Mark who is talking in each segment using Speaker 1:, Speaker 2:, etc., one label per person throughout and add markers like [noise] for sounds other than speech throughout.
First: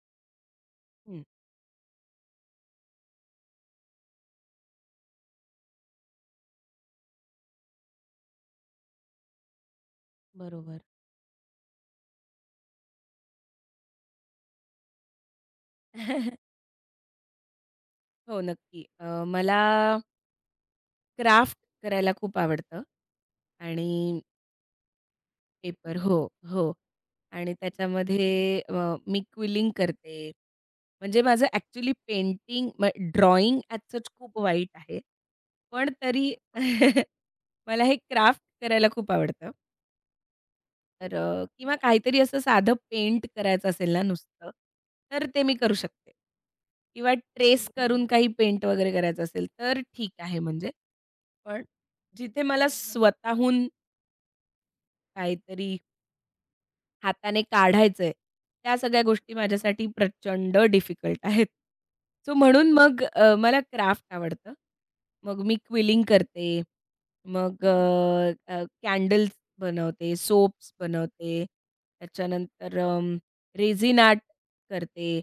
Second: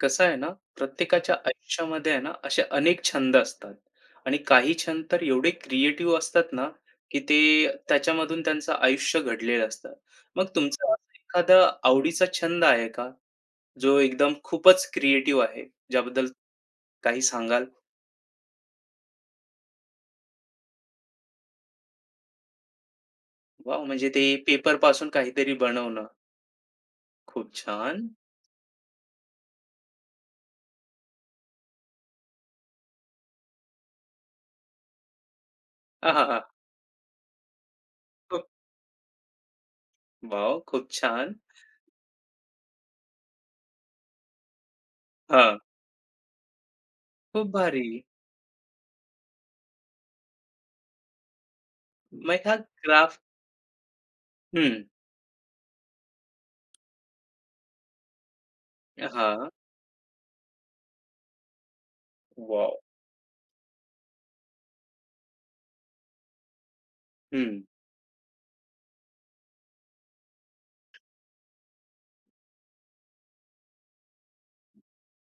Speaker 1: कसं आहे ना,
Speaker 2: हं,
Speaker 1: प्रत्येकाच्या आयुष्यामध्ये आहे ना, असे अनेक छंद असतात आणि काही छंद तर एवढे क्रिएटिव्ह असतात ना, की ते त्याच्यामधून त्यांचं आयुष्य घडलेलं असतं. मग
Speaker 2: बरोबर.
Speaker 1: तुमचा असा एखादा आवडीचा छंद आहे का, जो एकदम खूपच क्रिएटिव्ह आहे, ज्याबद्दल
Speaker 2: [laughs]
Speaker 1: काही सांगाल?
Speaker 2: हो, नक्की. मला क्राफ्ट करायला खूप आवडतं
Speaker 1: वा
Speaker 2: आणि
Speaker 1: म्हणजे ते पेपरपासून काहीतरी
Speaker 2: पेपर
Speaker 1: बनवणं.
Speaker 2: हो, हो.
Speaker 1: खूप
Speaker 2: आणि
Speaker 1: छान.
Speaker 2: त्याच्यामध्ये मी क्विलिंग करते. म्हणजे माझं actually painting drawing as such खूप वाईट आहे. पण तरी
Speaker 1: आहाहा!
Speaker 2: [laughs] मला हे क्राफ्ट
Speaker 1: खूप
Speaker 2: करायला खूप आवडतं.
Speaker 1: वॉव! खूप
Speaker 2: तर
Speaker 1: छान.
Speaker 2: किंवा काहीतरी असं साधं पेंट करायचं असेल ना नुसतं, तर ते मी
Speaker 1: हां,
Speaker 2: करू शकते. किंवा
Speaker 1: खूप
Speaker 2: ट्रेस
Speaker 1: भारी.
Speaker 2: करून काही पेंट वगैरे करायचं असेल, तर ठीक आहे म्हणजे. पण
Speaker 1: मग
Speaker 2: जिथे
Speaker 1: ह्या
Speaker 2: मला
Speaker 1: क्राफ्ट
Speaker 2: स्वतःहून
Speaker 1: हं.
Speaker 2: काहीतरी हाताने काढायचंय. त्या सगळ्या गोष्टी
Speaker 1: हां.
Speaker 2: माझ्यासाठी प्रचंड डिफिकल्ट आहेत. सो म्हणून
Speaker 1: वॉव!
Speaker 2: मग मला क्राफ्ट आवडतं. मग मी क्विलिंग करते.
Speaker 1: हं.
Speaker 2: मग अ, अ, कॅन्डल्स बनवते, सोप्स बनवते. त्याच्यानंतर रेझिन आर्ट करते.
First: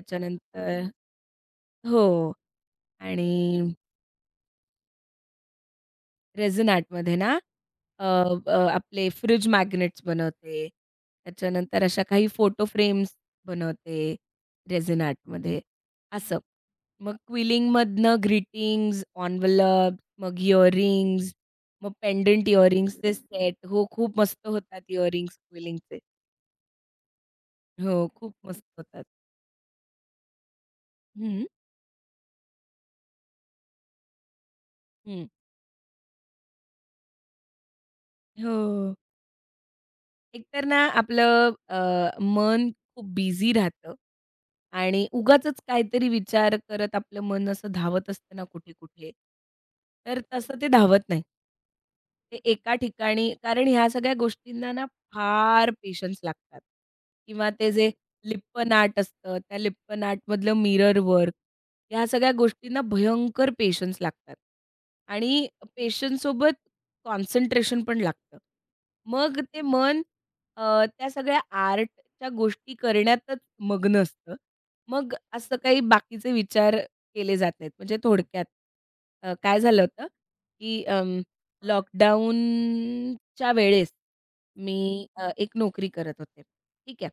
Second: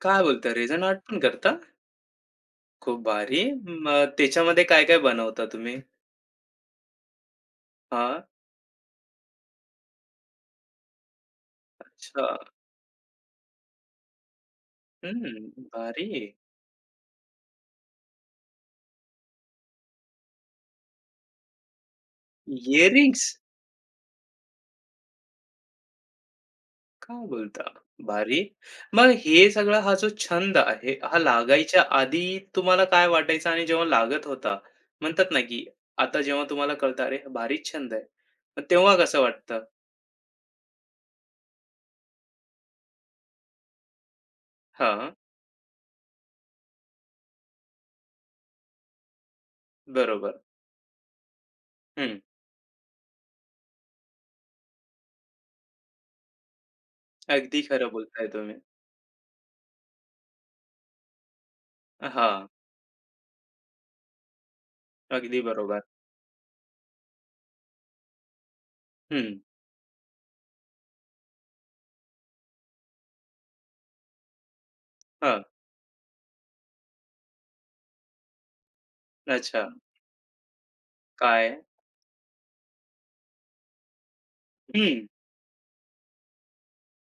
Speaker 1: काय बोलता? रेझन आर्ट पण करता?
Speaker 2: हो
Speaker 1: खूप
Speaker 2: आणि
Speaker 1: भारी. मग त्याच्यामध्ये काय-काय बनवता तुम्ही?
Speaker 2: रेझिन आर्टमध्ये ना, अ,
Speaker 1: हां,
Speaker 2: अ, आपले फ्रिज मॅग्नेट्स बनवते. त्याच्यानंतर अशा
Speaker 1: अच्छा.
Speaker 2: काही फोटो फ्रेम्स बनवते रेझिन
Speaker 1: हं,
Speaker 2: आर्टमध्ये,
Speaker 1: भारी.
Speaker 2: असं. मग क्विलिंगमधनं ग्रीटिंग्ज, एन्व्हलप्स, मग इअरिंग्ज, मग पेंडंट इअरिंग्जचे
Speaker 1: इअरिंग्ज?
Speaker 2: सेट. हो, खूप मस्त होतात इअरिंग्ज क्विलिंगचे.
Speaker 1: काय बोलता?
Speaker 2: हो, खूप
Speaker 1: भारी.
Speaker 2: मस्त होतात.
Speaker 1: मग हे सगळा हा जो छंद आहे, हा
Speaker 2: हं,
Speaker 1: लागायच्या आधी तुम्हाला काय वाटायचं आणि जेव्हा लागत होता,
Speaker 2: हं.
Speaker 1: म्हणतात ना, की आता जेव्हा तुम्हाला कळतं, "अरे, भारीच छंद आहे." मग तेव्हा
Speaker 2: हो.
Speaker 1: कसं वाटतं?
Speaker 2: एकतर ना आपलं मन खूप बिझी राहतं आणि
Speaker 1: हां,
Speaker 2: उगाचच काहीतरी विचार करत आपलं मन असं धावत असतं ना कुठे-कुठे. तर
Speaker 1: बरोबर.
Speaker 2: तसं ते धावत नाही.
Speaker 1: हं,
Speaker 2: ते एका ठिकाणी कारण ह्या सगळ्या गोष्टींना ना फार पेशन्स लागतात किंवा
Speaker 1: अगदी
Speaker 2: ते
Speaker 1: खरं
Speaker 2: जे
Speaker 1: बोलताय तुम्ही.
Speaker 2: लिप्पन आर्ट असतं, त्या लिप्पन आर्टमधलं मिरर वर्क, ह्या सगळ्या
Speaker 1: हां,
Speaker 2: गोष्टींना भयंकर पेशन्स लागतात
Speaker 1: अगदी
Speaker 2: आणि
Speaker 1: बरोबर.
Speaker 2: पेशन्ससोबत कॉन्सन्ट्रेशन पण लागतं.
Speaker 1: हं,
Speaker 2: मग ते मन त्या सगळ्या आर्टच्या गोष्टी करण्यातच मग्न असतं. मग
Speaker 1: हां.
Speaker 2: असं काही बाकीचे विचार केले जात नाहीत. म्हणजे थोडक्यात काय
Speaker 1: अच्छा,
Speaker 2: झालं होतं, की
Speaker 1: काय?
Speaker 2: लॉकडाऊनच्या वेळेस मी
Speaker 1: हं.
Speaker 2: एक नोकरी करत होते. ठीक आहे.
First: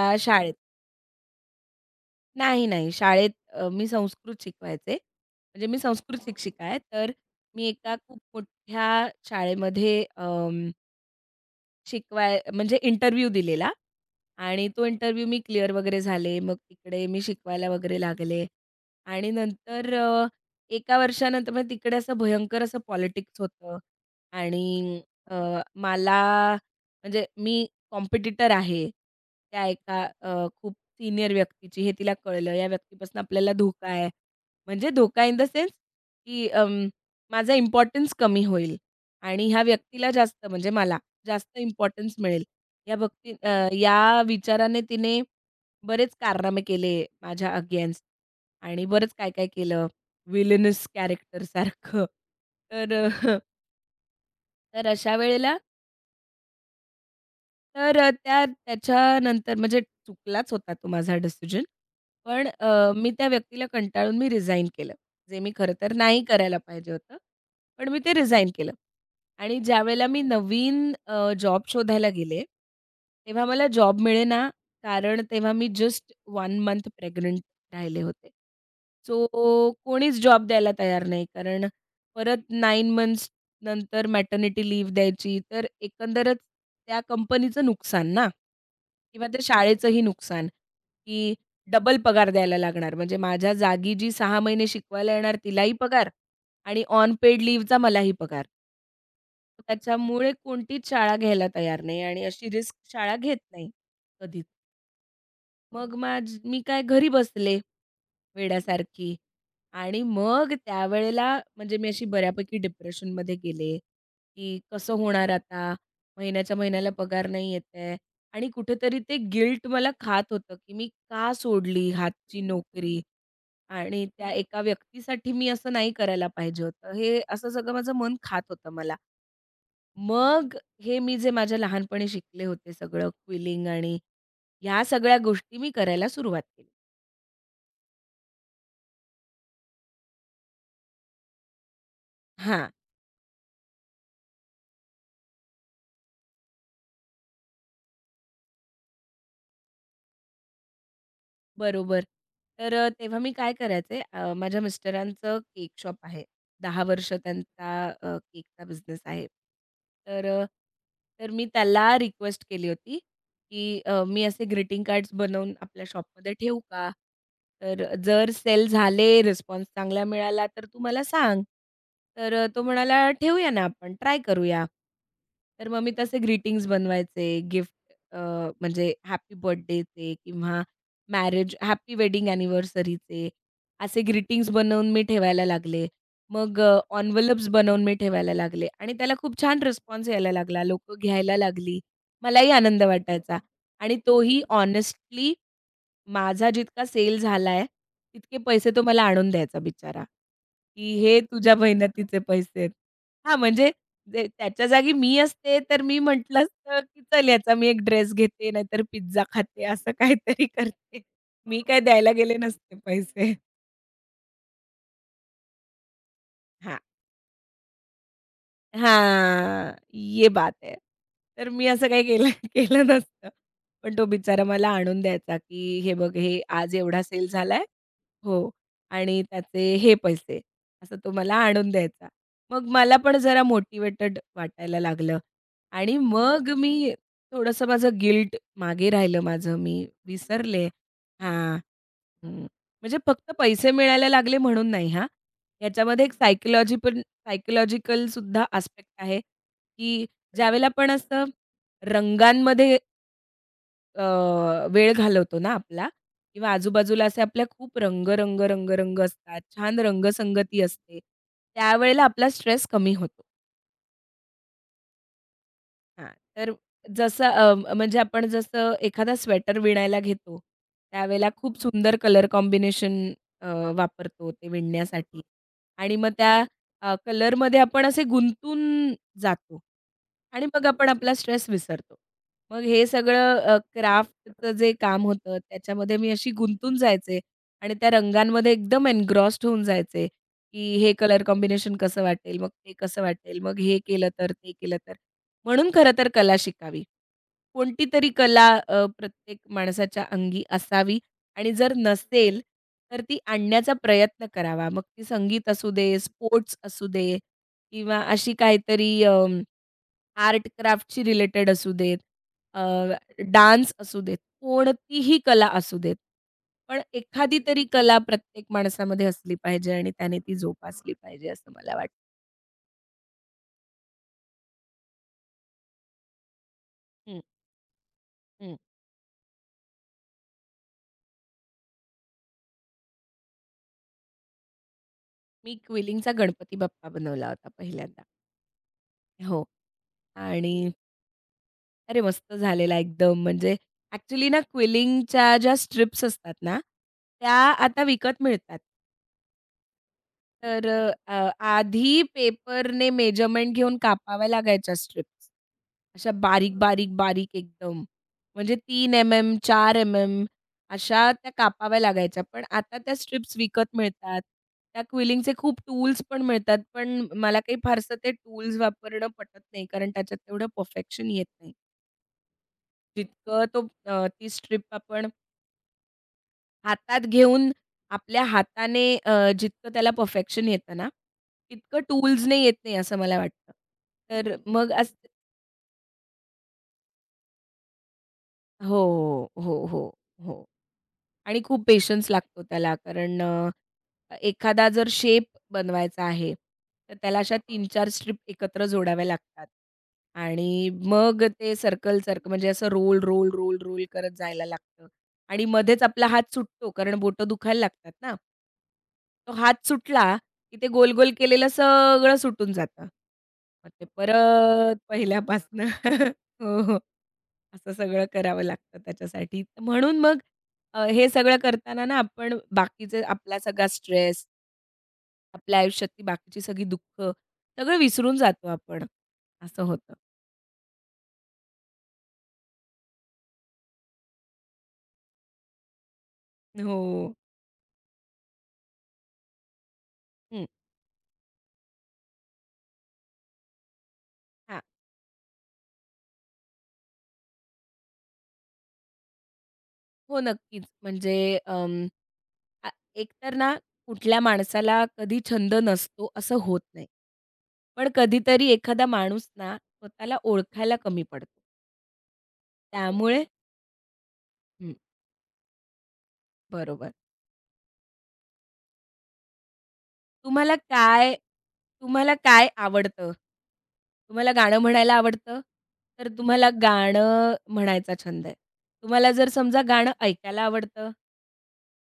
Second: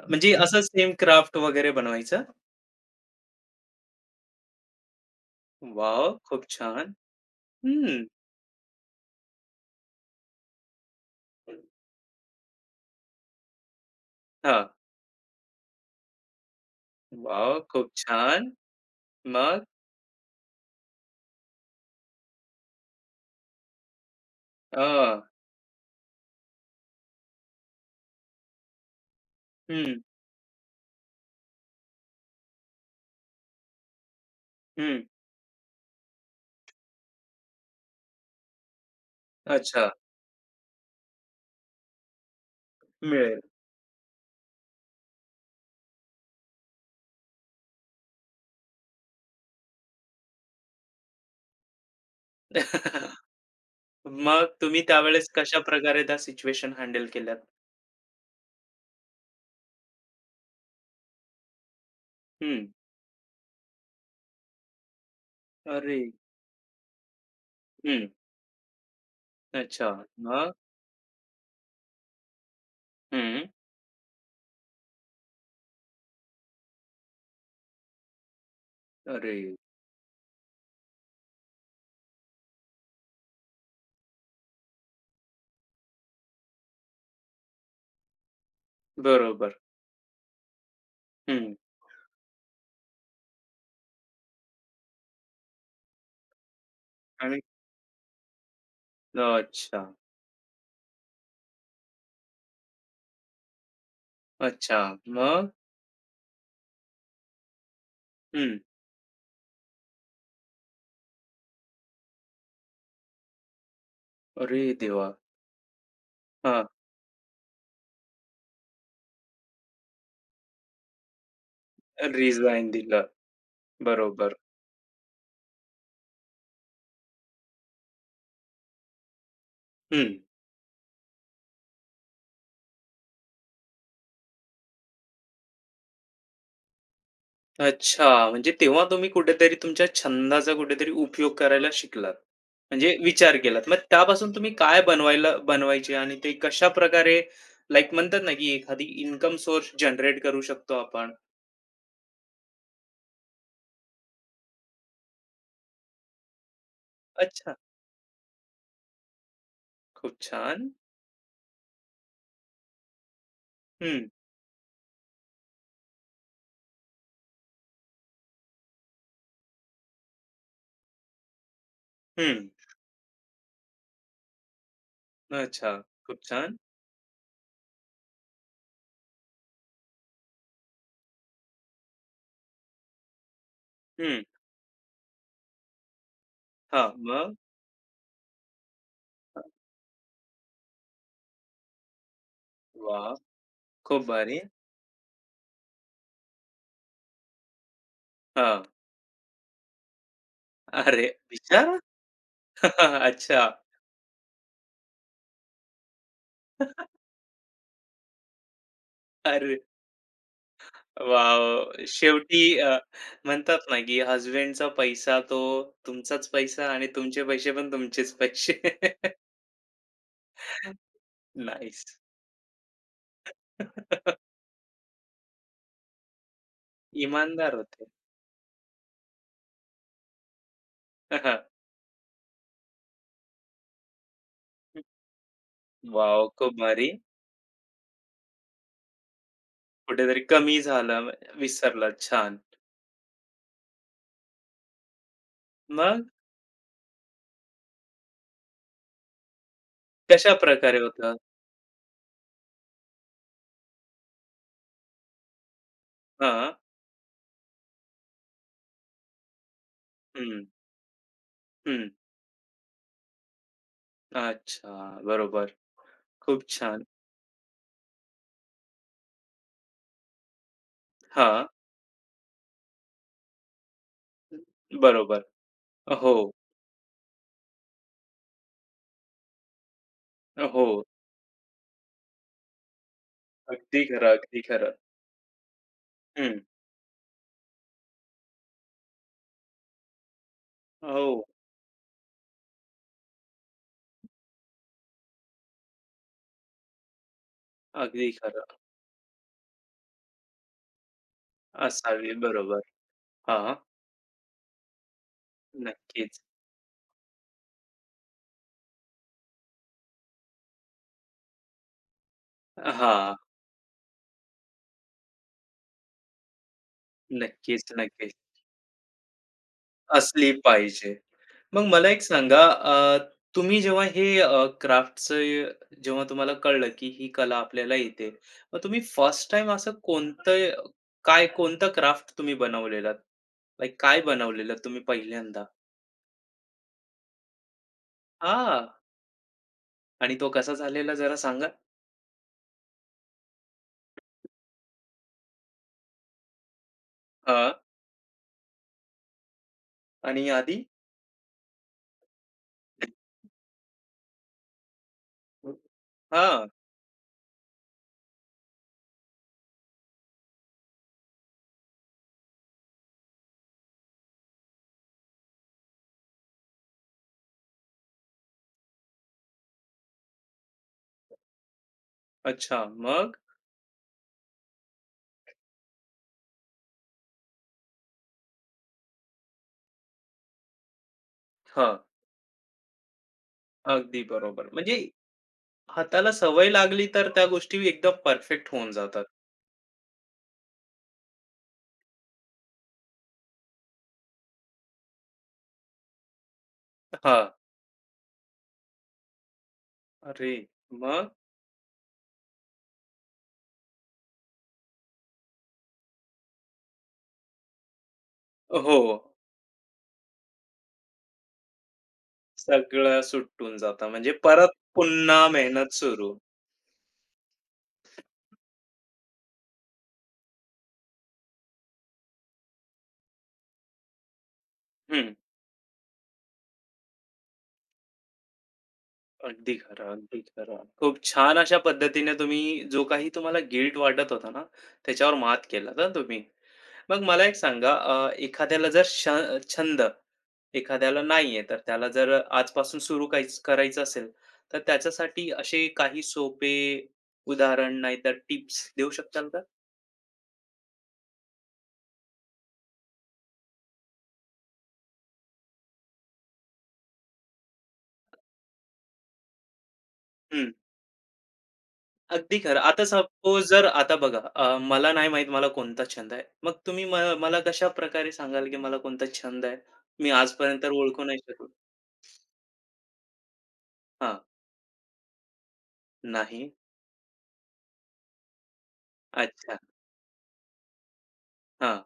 Speaker 1: म्हणजे
Speaker 2: शाळेत.
Speaker 1: असं सेम क्राफ्ट वगैरे बनवायचं?
Speaker 2: नाही, नाही. शाळेत मी संस्कृत शिकवायचे. म्हणजे मी
Speaker 1: वाव
Speaker 2: संस्कृत
Speaker 1: खूप
Speaker 2: शिक्षिका आहे.
Speaker 1: छान.
Speaker 2: तर मी एका
Speaker 1: हं.
Speaker 2: खूप मोठ्या शाळेमध्ये म्हणजे इंटरव्ह्यू दिलेला आणि
Speaker 1: हां.
Speaker 2: तो इंटरव्ह्यू मी क्लिअर वगैरे झाले. मग तिकडे मी
Speaker 1: वॉव!
Speaker 2: शिकवायला
Speaker 1: खूप
Speaker 2: वगैरे लागले
Speaker 1: छान.
Speaker 2: आणि
Speaker 1: मग?
Speaker 2: नंतर एका वर्षानंतर म्हणजे तिकडे असं भयंकर असं पॉलिटिक्स होतं
Speaker 1: अ,
Speaker 2: आणि अ, मला म्हणजे मी कॉम्पिटिटर आहे त्या
Speaker 1: हं,
Speaker 2: एका खूप सीनियर व्यक्तीची हे तिला कळलं. या व्यक्तीपासून आपल्याला धोका आहे. म्हणजे
Speaker 1: हं.
Speaker 2: धोका इन द सेन्स की माझा इम्पोर्टन्स कमी होईल आणि ह्या
Speaker 1: अच्छा,
Speaker 2: व्यक्तीला जास्त म्हणजे मला. जास्त इम्पोर्टन्स मिळेल. या
Speaker 1: मिळेल.
Speaker 2: बाबतीत या विचाराने तिने बरेच कारनामे केले माझ्या अगेन्स्ट आणि बरंच काय-काय केलं. विलनस कॅरेक्टरसारखं. तर
Speaker 1: [laughs]
Speaker 2: [laughs]
Speaker 1: मग तुम्ही
Speaker 2: तर अशा
Speaker 1: त्यावेळेस
Speaker 2: वेळेला
Speaker 1: कशाप्रकारे त्या सिच्युएशन हँडल केल्यात?
Speaker 2: तर अ, त्या त्याच्यानंतर म्हणजे चुकलाच होता तो माझा डिसिजन. पण
Speaker 1: हं.
Speaker 2: मी त्या व्यक्तीला कंटाळून रिझाइन केलं. जे मी खरं तर
Speaker 1: अरे!
Speaker 2: नाही करायला पाहिजे होतं. पण मी
Speaker 1: हं.
Speaker 2: ते रिझाइन केलं. आणि
Speaker 1: अच्छा.
Speaker 2: ज्यावेळेला मी
Speaker 1: मग?
Speaker 2: नवीन जॉब शोधायला गेले, तेव्हा
Speaker 1: हं.
Speaker 2: मला जॉब मिळेना कारण तेव्हा मी जस्ट 1 मंथ प्रेग्नंट राहिले होते. सो
Speaker 1: अरे!
Speaker 2: कोणीच जॉब द्यायला तयार नाही कारण परत 9 मंथ्स नंतर मॅटर्निटी लीव्ह द्यायची. तर एकंदरच त्या कंपनीचं नुकसान ना किंवा त्या
Speaker 1: बरोबर.
Speaker 2: शाळेचंही नुकसान, की
Speaker 1: हं.
Speaker 2: डबल पगार द्यायला लागणार. म्हणजे माझ्या जागी जी 6 महिने शिकवायला येणार तिलाही पगार आणि ऑन
Speaker 1: आणि
Speaker 2: पेड लीव्हचा मलाही पगार.
Speaker 1: अच्छा,
Speaker 2: त्याच्यामुळे कोणतीच शाळा घ्यायला तयार नाही आणि अशी रिस्क शाळा घेत नाही कधीच.
Speaker 1: अच्छा. मग?
Speaker 2: मग मी काय घरी बसले
Speaker 1: हं.
Speaker 2: वेड्यासारखी आणि मग त्यावेळेला म्हणजे मी अशी बऱ्यापैकी डिप्रेशनमध्ये गेले,
Speaker 1: अरे
Speaker 2: की कसं
Speaker 1: देवा!
Speaker 2: होणार आता? महिन्याच्या
Speaker 1: हां.
Speaker 2: महिन्याला पगार नाही येतंय आणि कुठेतरी ते गिल्ट मला खात होतं, की मी का सोडली हातची
Speaker 1: रिझाइन
Speaker 2: नोकरी
Speaker 1: दिलं.
Speaker 2: आणि त्या
Speaker 1: बरोबर.
Speaker 2: एका व्यक्तीसाठी मी असं नाही करायला पाहिजे होतं. हे असं सगळं माझं मन खात होतं मला.
Speaker 1: हं.
Speaker 2: मग हे मी जे माझ्या लहानपणी शिकले होते सगळं क्विलिंग आणि ह्या सगळ्या गोष्टी मी करायला सुरुवात केली.
Speaker 1: अच्छा. म्हणजे तेव्हा तुम्ही कुठेतरी तुमच्या छंदाचा कुठेतरी उपयोग करायला शिकलात.
Speaker 2: हां,
Speaker 1: म्हणजे विचार केलात. मग त्यापासून तुम्ही काय बनवायचे आणि ते कशा प्रकारे लाइक म्हणतात ना, की एखादी इन्कम सोर्स जनरेट करू शकतो आपण.
Speaker 2: बरोबर. तर तेव्हा मी काय करायचे, माझ्या मिस्टरांचं केक शॉप आहे. 10 वर्ष
Speaker 1: अच्छा.
Speaker 2: त्यांचा केकचा बिझनेस आहे.
Speaker 1: खूप
Speaker 2: तर
Speaker 1: छान.
Speaker 2: मी त्याला रिक्वेस्ट केली होती, की
Speaker 1: हं,
Speaker 2: "मी असे ग्रीटिंग कार्ड्स बनवून आपल्या शॉपमध्ये ठेवू का? तर जर सेल झाले, रिस्पॉन्स चांगला मिळाला तर तू मला सांग." तर
Speaker 1: हं.
Speaker 2: तो म्हणाला, "ठेवूया ना आपण, ट्राय करूया." तर
Speaker 1: अच्छा.
Speaker 2: मग मी तसे
Speaker 1: खूप छान.
Speaker 2: ग्रीटिंग्ज बनवायचे, गिफ्ट म्हणजे हॅपी बर्थडेचे किंवा मॅरेज हॅपी वेडिंग अॅनिव्हर्सरीचे असे
Speaker 1: हं.
Speaker 2: ग्रीटिंग्स बनवून मी ठेवायला लागले. मग
Speaker 1: हां. मग?
Speaker 2: एन्व्हलप्स बनवून मी ठेवायला लागले आणि त्याला खूप छान रिस्पॉन्स यायला लागला. लोकं घ्यायला लागली. मलाही आनंद
Speaker 1: वाह!
Speaker 2: वाटायचा आणि
Speaker 1: खूप भारी.
Speaker 2: तोही हॉनेस्टली माझा जितका सेल झालाय, तितके
Speaker 1: हां.
Speaker 2: पैसे तो मला आणून द्यायचा बिचारा, की
Speaker 1: अरे
Speaker 2: "हे तुझ्या
Speaker 1: विचारा?
Speaker 2: मेहनतीचे पैसे आहेत."
Speaker 1: [laughs]
Speaker 2: हां,
Speaker 1: अच्छा.
Speaker 2: म्हणजे जे त्याच्या जागी मी असते, तर मी म्हटलं असतं,
Speaker 1: [laughs]
Speaker 2: की "चल याचा मी एक ड्रेस घेते, नाहीतर पिझ्झा
Speaker 1: अरे
Speaker 2: खाते." असं काहीतरी करते. मी
Speaker 1: वॉव!
Speaker 2: काय द्यायला गेले
Speaker 1: शेवटी
Speaker 2: नसते पैसे.
Speaker 1: म्हणतात ना, की हसबँडचा पैसा तो तुमचाच पैसा
Speaker 2: हां,
Speaker 1: आणि तुमचे पैसे पण तुमचेच पैसे.
Speaker 2: हां, ये बात है.
Speaker 1: [laughs]
Speaker 2: तर मी असं
Speaker 1: नाईस.
Speaker 2: काही केलं [laughs] केलं नसतं. पण तो
Speaker 1: [laughs]
Speaker 2: बिचारा मला आणून द्यायचा, की "हे बघ, हे आज एवढा सेल
Speaker 1: इमानदार
Speaker 2: झालाय
Speaker 1: होते.
Speaker 2: हो आणि त्याचे हे पैसे." असं तो मला आणून द्यायचा. मग मला पण जरा मोटिव्हेटेड वाटायला लागलं आणि
Speaker 1: वॉव!
Speaker 2: मग
Speaker 1: खूप भारी.
Speaker 2: मी थोडंसं माझं गिल्ट मागे राहिलं माझं, मी
Speaker 1: कुठेतरी कमी
Speaker 2: विसरले.
Speaker 1: झालं,
Speaker 2: हां.
Speaker 1: विसरला. छान.
Speaker 2: हं. म्हणजे फक्त पैसे मिळायला लागले म्हणून नाही हां.
Speaker 1: मग
Speaker 2: याच्यामध्ये एक सायकॉलॉजी पण सायकॉलॉजिकल सुद्धा आस्पेक्ट आहे, की ज्यावेळेला
Speaker 1: कशाप्रकारे
Speaker 2: आपण
Speaker 1: होतं?
Speaker 2: असं रंगांमध्ये अ, वेळ घालवतो ना आपला किंवा
Speaker 1: हां.
Speaker 2: आजूबाजूला असे आपल्या खूप रंग, रंग, रंग, रंग असतात. छान
Speaker 1: हं,
Speaker 2: रंगसंगती असते.
Speaker 1: हं.
Speaker 2: त्यावेळेला आपला स्ट्रेस कमी होतो.
Speaker 1: अच्छा. बरोबर.
Speaker 2: हां,
Speaker 1: खूप
Speaker 2: तर
Speaker 1: छान.
Speaker 2: जसं म्हणजे आपण जसं एखादा स्वेटर विणायला घेतो, त्यावेळेला
Speaker 1: हां.
Speaker 2: खूप सुंदर कलर कॉम्बिनेशन अ, वापरतो ते विणण्यासाठी
Speaker 1: बरोबर.
Speaker 2: आणि मग
Speaker 1: हो,
Speaker 2: त्या कलरमध्ये आपण असे गुंतून जातो. आणि
Speaker 1: हो.
Speaker 2: मग आपण आपला स्ट्रेस विसरतो. मग हे सगळं
Speaker 1: अगदी खरं, अगदी
Speaker 2: क्राफ्टचं
Speaker 1: खरं.
Speaker 2: जे काम होतं त्याच्यामध्ये मी अशी
Speaker 1: हं.
Speaker 2: गुंतून जायचे आणि त्या रंगांमध्ये एकदम एन्ग्रॉस्ड होऊन जायचे, की हे कलर
Speaker 1: हो,
Speaker 2: कॉम्बिनेशन कसं वाटेल, मग ते कसं वाटेल, मग हे केलं तर, ते केलं तर. म्हणून खरं तर कला शिकावी. कोणती तरी
Speaker 1: अगदी
Speaker 2: कला
Speaker 1: खरं.
Speaker 2: प्रत्येक माणसाच्या अंगी असावी आणि जर
Speaker 1: असावी.
Speaker 2: नसेल,
Speaker 1: बरोबर.
Speaker 2: तर ती
Speaker 1: हां,
Speaker 2: आणण्याचा प्रयत्न करावा. मग ती संगीत असू दे,
Speaker 1: नक्कीच.
Speaker 2: स्पोर्ट्स असू दे किंवा अशी काहीतरी आर्ट क्राफ्टशी रिलेटेड असू देत, अ,
Speaker 1: हां,
Speaker 2: डान्स असू देत, कोणतीही कला असू देत. पण एखादी तरी
Speaker 1: नक्कीच,
Speaker 2: कला
Speaker 1: नक्कीच.
Speaker 2: प्रत्येक माणसामध्ये असली पाहिजे आणि त्याने
Speaker 1: असली
Speaker 2: ती जोपासली
Speaker 1: पाहिजे.
Speaker 2: पाहिजे असं
Speaker 1: मग
Speaker 2: मला
Speaker 1: मला
Speaker 2: वाटतं.
Speaker 1: एक सांगा तुम्ही जेव्हा हे क्राफ्टचं जेव्हा तुम्हाला कळलं, की ही
Speaker 2: हं,
Speaker 1: कला आपल्याला येते.
Speaker 2: हं.
Speaker 1: मग तुम्ही फर्स्ट टाईम असं कोणतं काय कोणतं क्राफ्ट तुम्ही बनवलेलात? लाइक काय बनवलेलं तुम्ही पहिल्यांदा?
Speaker 2: मी क्विलिंगचा गणपती बाप्पा बनवला होता पहिल्यांदा.
Speaker 1: हां.
Speaker 2: हो
Speaker 1: आणि तो कसा
Speaker 2: आणि
Speaker 1: झालेला जरा सांगा?
Speaker 2: अरे मस्त झालेला एकदम. म्हणजे ॲक्चुअली ना क्विलिंगच्या ज्या स्ट्रिप्स असतात ना, त्या
Speaker 1: हां.
Speaker 2: आता विकत मिळतात.
Speaker 1: आणि आधी?
Speaker 2: तर आधी पेपरने मेजरमेंट घेऊन कापाव्या लागायच्या स्ट्रिप्स. अशा
Speaker 1: हां.
Speaker 2: बारीक, बारीक, बारीक एकदम. म्हणजे 3 एम-एम, 4 एम-एम अशा त्या कापाव्या लागायच्या. पण आता त्या स्ट्रिप्स विकत मिळतात. त्या क्विलिंगचे खूप टूल्स पण मिळतात. पण मला काही फारसं ते टूल्स वापरणं पटत नाही. कारण त्याच्यात तेवढं परफेक्शन येत नाही.
Speaker 1: अच्छा. मग?
Speaker 2: जितकं तो ती स्ट्रिप आपण हातात घेऊन आपल्या हाताने जितकं त्याला परफेक्शन येतं ना,
Speaker 1: हां.
Speaker 2: तितकं टूल्सने येत नाही असं मला वाटतं.
Speaker 1: अगदी
Speaker 2: तर
Speaker 1: बरोबर.
Speaker 2: मग
Speaker 1: म्हणजे
Speaker 2: असं
Speaker 1: हाताला सवय लागली तर त्या गोष्टी एकदम परफेक्ट होऊन जातात.
Speaker 2: हो, हो, हो, हो. हो. आणि खूप पेशन्स लागतो त्याला कारण एखादा जर शेप बनवायचा आहे, तर त्याला
Speaker 1: हां.
Speaker 2: अशा 3-4 स्ट्रिप एकत्र जोडाव्या लागतात
Speaker 1: अरे!
Speaker 2: आणि
Speaker 1: मग
Speaker 2: मग ते सर्कल, सर्कल म्हणजे असं रोल, रोल, रोल, रोल करत जायला लागतं आणि मध्येच आपला हात सुटतो कारण बोटं दुखायला लागतात ना.
Speaker 1: हो.
Speaker 2: तो हात सुटला, की ते गोल-गोल केलेलं सगळं सुटून जातं.
Speaker 1: सगळं सुटून
Speaker 2: मग ते
Speaker 1: जातं. म्हणजे परत
Speaker 2: परत
Speaker 1: पुन्हा
Speaker 2: पहिल्यापासनं
Speaker 1: मेहनत सुरू.
Speaker 2: [laughs] हो. असं सगळं करावं लागतं त्याच्यासाठी. म्हणून मग हे सगळं करताना ना आपण बाकीचे आपला सगळा स्ट्रेस,
Speaker 1: हं.
Speaker 2: आपल्या आयुष्यातली बाकीची सगळी दुःख सगळं विसरून जातो आपण.
Speaker 1: अगदी
Speaker 2: असं
Speaker 1: खरं,
Speaker 2: होतं.
Speaker 1: अगदी खरं. खूप छान अशा पद्धतीने तुम्ही जो काही तुम्हाला गिल्ट वाटत होता ना, त्याच्यावर मात केलात हां तुम्ही.
Speaker 2: हो.
Speaker 1: मग मला एक सांगा एखाद्याला जर श छंद
Speaker 2: हं.
Speaker 1: एखाद्याला नाहीये, तर त्याला जर आजपासून सुरू काहीच करायचं असेल, तर
Speaker 2: हां.
Speaker 1: त्याच्यासाठी असे काही सोपे उदाहरण नाहीतर टिप्स देऊ शकाल का?
Speaker 2: हो, नक्कीच. म्हणजे अं, आ, एकतर ना कुठल्या माणसाला कधी छंद नसतो असं होत नाही. पण कधीतरी एखादा माणूस ना स्वतःला
Speaker 1: हं,
Speaker 2: ओळखायला कमी पडतो. हो.
Speaker 1: अगदी खरं. आता
Speaker 2: त्यामुळे
Speaker 1: सपोज जर आता बघा
Speaker 2: हं,
Speaker 1: मला नाही माहीत मला कोणता छंद आहे. मग तुम्ही
Speaker 2: बरोबर.
Speaker 1: मला कशाप्रकारे सांगाल, की मला कोणता छंद आहे? मी
Speaker 2: तुम्हाला
Speaker 1: आजपर्यंत ओळखू
Speaker 2: काय
Speaker 1: नाही शकलो?
Speaker 2: तुम्हाला काय आवडतं?
Speaker 1: हां,
Speaker 2: तुम्हाला गाणं म्हणायला आवडतं? तर
Speaker 1: नाही.
Speaker 2: तुम्हाला गाणं म्हणायचा छंद आहे. तुम्हाला जर
Speaker 1: अच्छा.
Speaker 2: समजा गाणं ऐकायला आवडतं,
Speaker 1: हां.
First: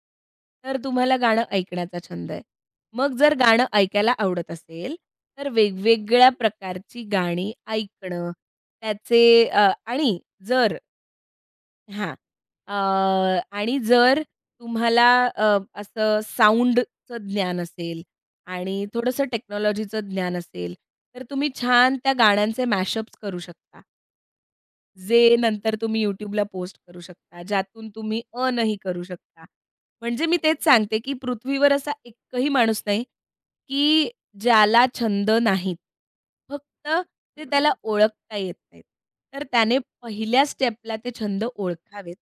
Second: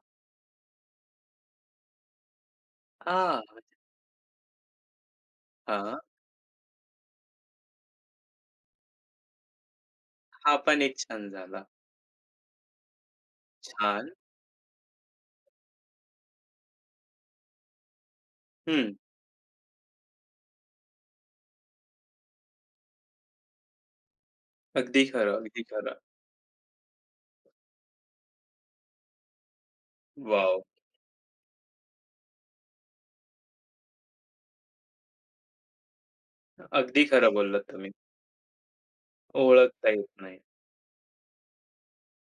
Speaker 2: तर तुम्हाला गाणं ऐकण्याचा छंद आहे. मग जर
Speaker 1: हां,
Speaker 2: गाणं ऐकायला आवडत असेल, तर
Speaker 1: हां.
Speaker 2: वेगवेगळ्या प्रकारची गाणी ऐकणं, त्याचे आणि
Speaker 1: हा
Speaker 2: जर
Speaker 1: पण एक छंद झाला.
Speaker 2: हां. अ, आणि
Speaker 1: छान.
Speaker 2: जर तुम्हाला असं साउंडचं ज्ञान असेल आणि
Speaker 1: हं.
Speaker 2: थोडंसं टेक्नॉलॉजीचं ज्ञान असेल, तर तुम्ही छान त्या गाण्यांचे मॅशअप्स करू शकता.
Speaker 1: अगदी
Speaker 2: जे
Speaker 1: खरं, अगदी
Speaker 2: नंतर
Speaker 1: खरं.
Speaker 2: तुम्ही YouTubeला पोस्ट करू शकता, ज्यातून तुम्ही अर्नही करू शकता. म्हणजे मी
Speaker 1: वॉव!
Speaker 2: तेच सांगते, की पृथ्वीवर असा एकही माणूस नाही, की ज्याला छंद नाहीत. फक्त
Speaker 1: अगदी खरं
Speaker 2: ते
Speaker 1: बोललात
Speaker 2: त्याला
Speaker 1: तुम्ही.
Speaker 2: ओळखता येत नाहीत. तर त्याने
Speaker 1: ओळखता येत नाही.
Speaker 2: पहिल्या स्टेपला ते छंद ओळखावेत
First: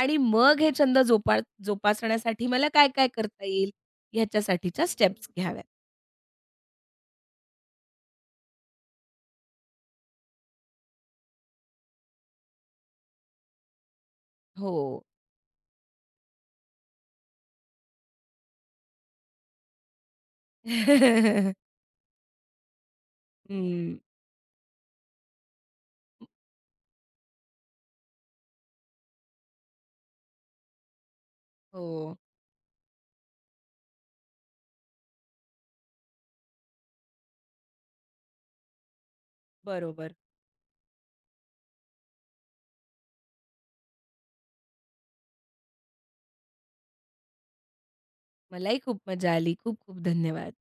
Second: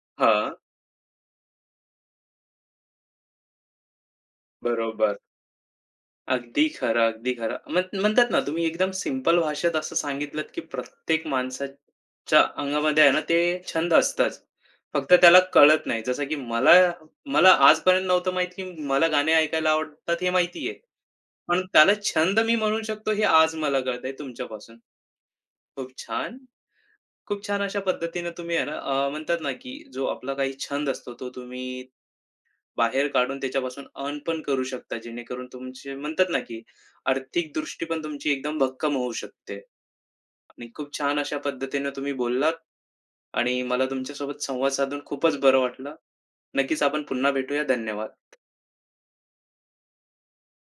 Speaker 2: आणि
Speaker 1: हां,
Speaker 2: मग हे छंद जोपासण्यासाठी मला काय-काय करता येईल, ह्याच्यासाठीच्या
Speaker 1: बरोबर.
Speaker 2: स्टेप्स घ्याव्यात.
Speaker 1: अगदी खरं, अगदी खरं. म्हणतात ना तुम्ही एकदम सिंपल भाषेत असं सांगितलत, की प्रत्येक माणसाच्या अंगामध्ये आहे ना ते छंद असतात.
Speaker 2: हो.
Speaker 1: फक्त त्याला कळत नाही. जसं की मला मला आजपर्यंत नव्हतं माहीत, की मला गाणे ऐकायला आवडतात हे माहिती पण
Speaker 2: [laughs]
Speaker 1: त्याला छंद मी म्हणू शकतो हे आज मला
Speaker 2: हं.
Speaker 1: कळतंय तुमच्यापासून. खूप छान. खूप छान अशा पद्धतीने तुम्ही आहे ना म्हणतात ना, की जो आपला काही छंद असतो तो तुम्ही
Speaker 2: हो.
Speaker 1: बाहेर काढून त्याच्यापासून अर्न पण करू शकता, जेणेकरून तुमचे म्हणतात ना, की आर्थिक दृष्टी पण तुमची एकदम भक्कम होऊ शकते.
Speaker 2: बरोबर.
Speaker 1: आणि खूप छान अशा पद्धतीने तुम्ही बोललात आणि मला तुमच्यासोबत संवाद साधून खूपच बरं वाटलं. नक्कीच आपण पुन्हा भेटूया. धन्यवाद.
Speaker 2: मलाही खूप मजा आली. खूप खूप धन्यवाद.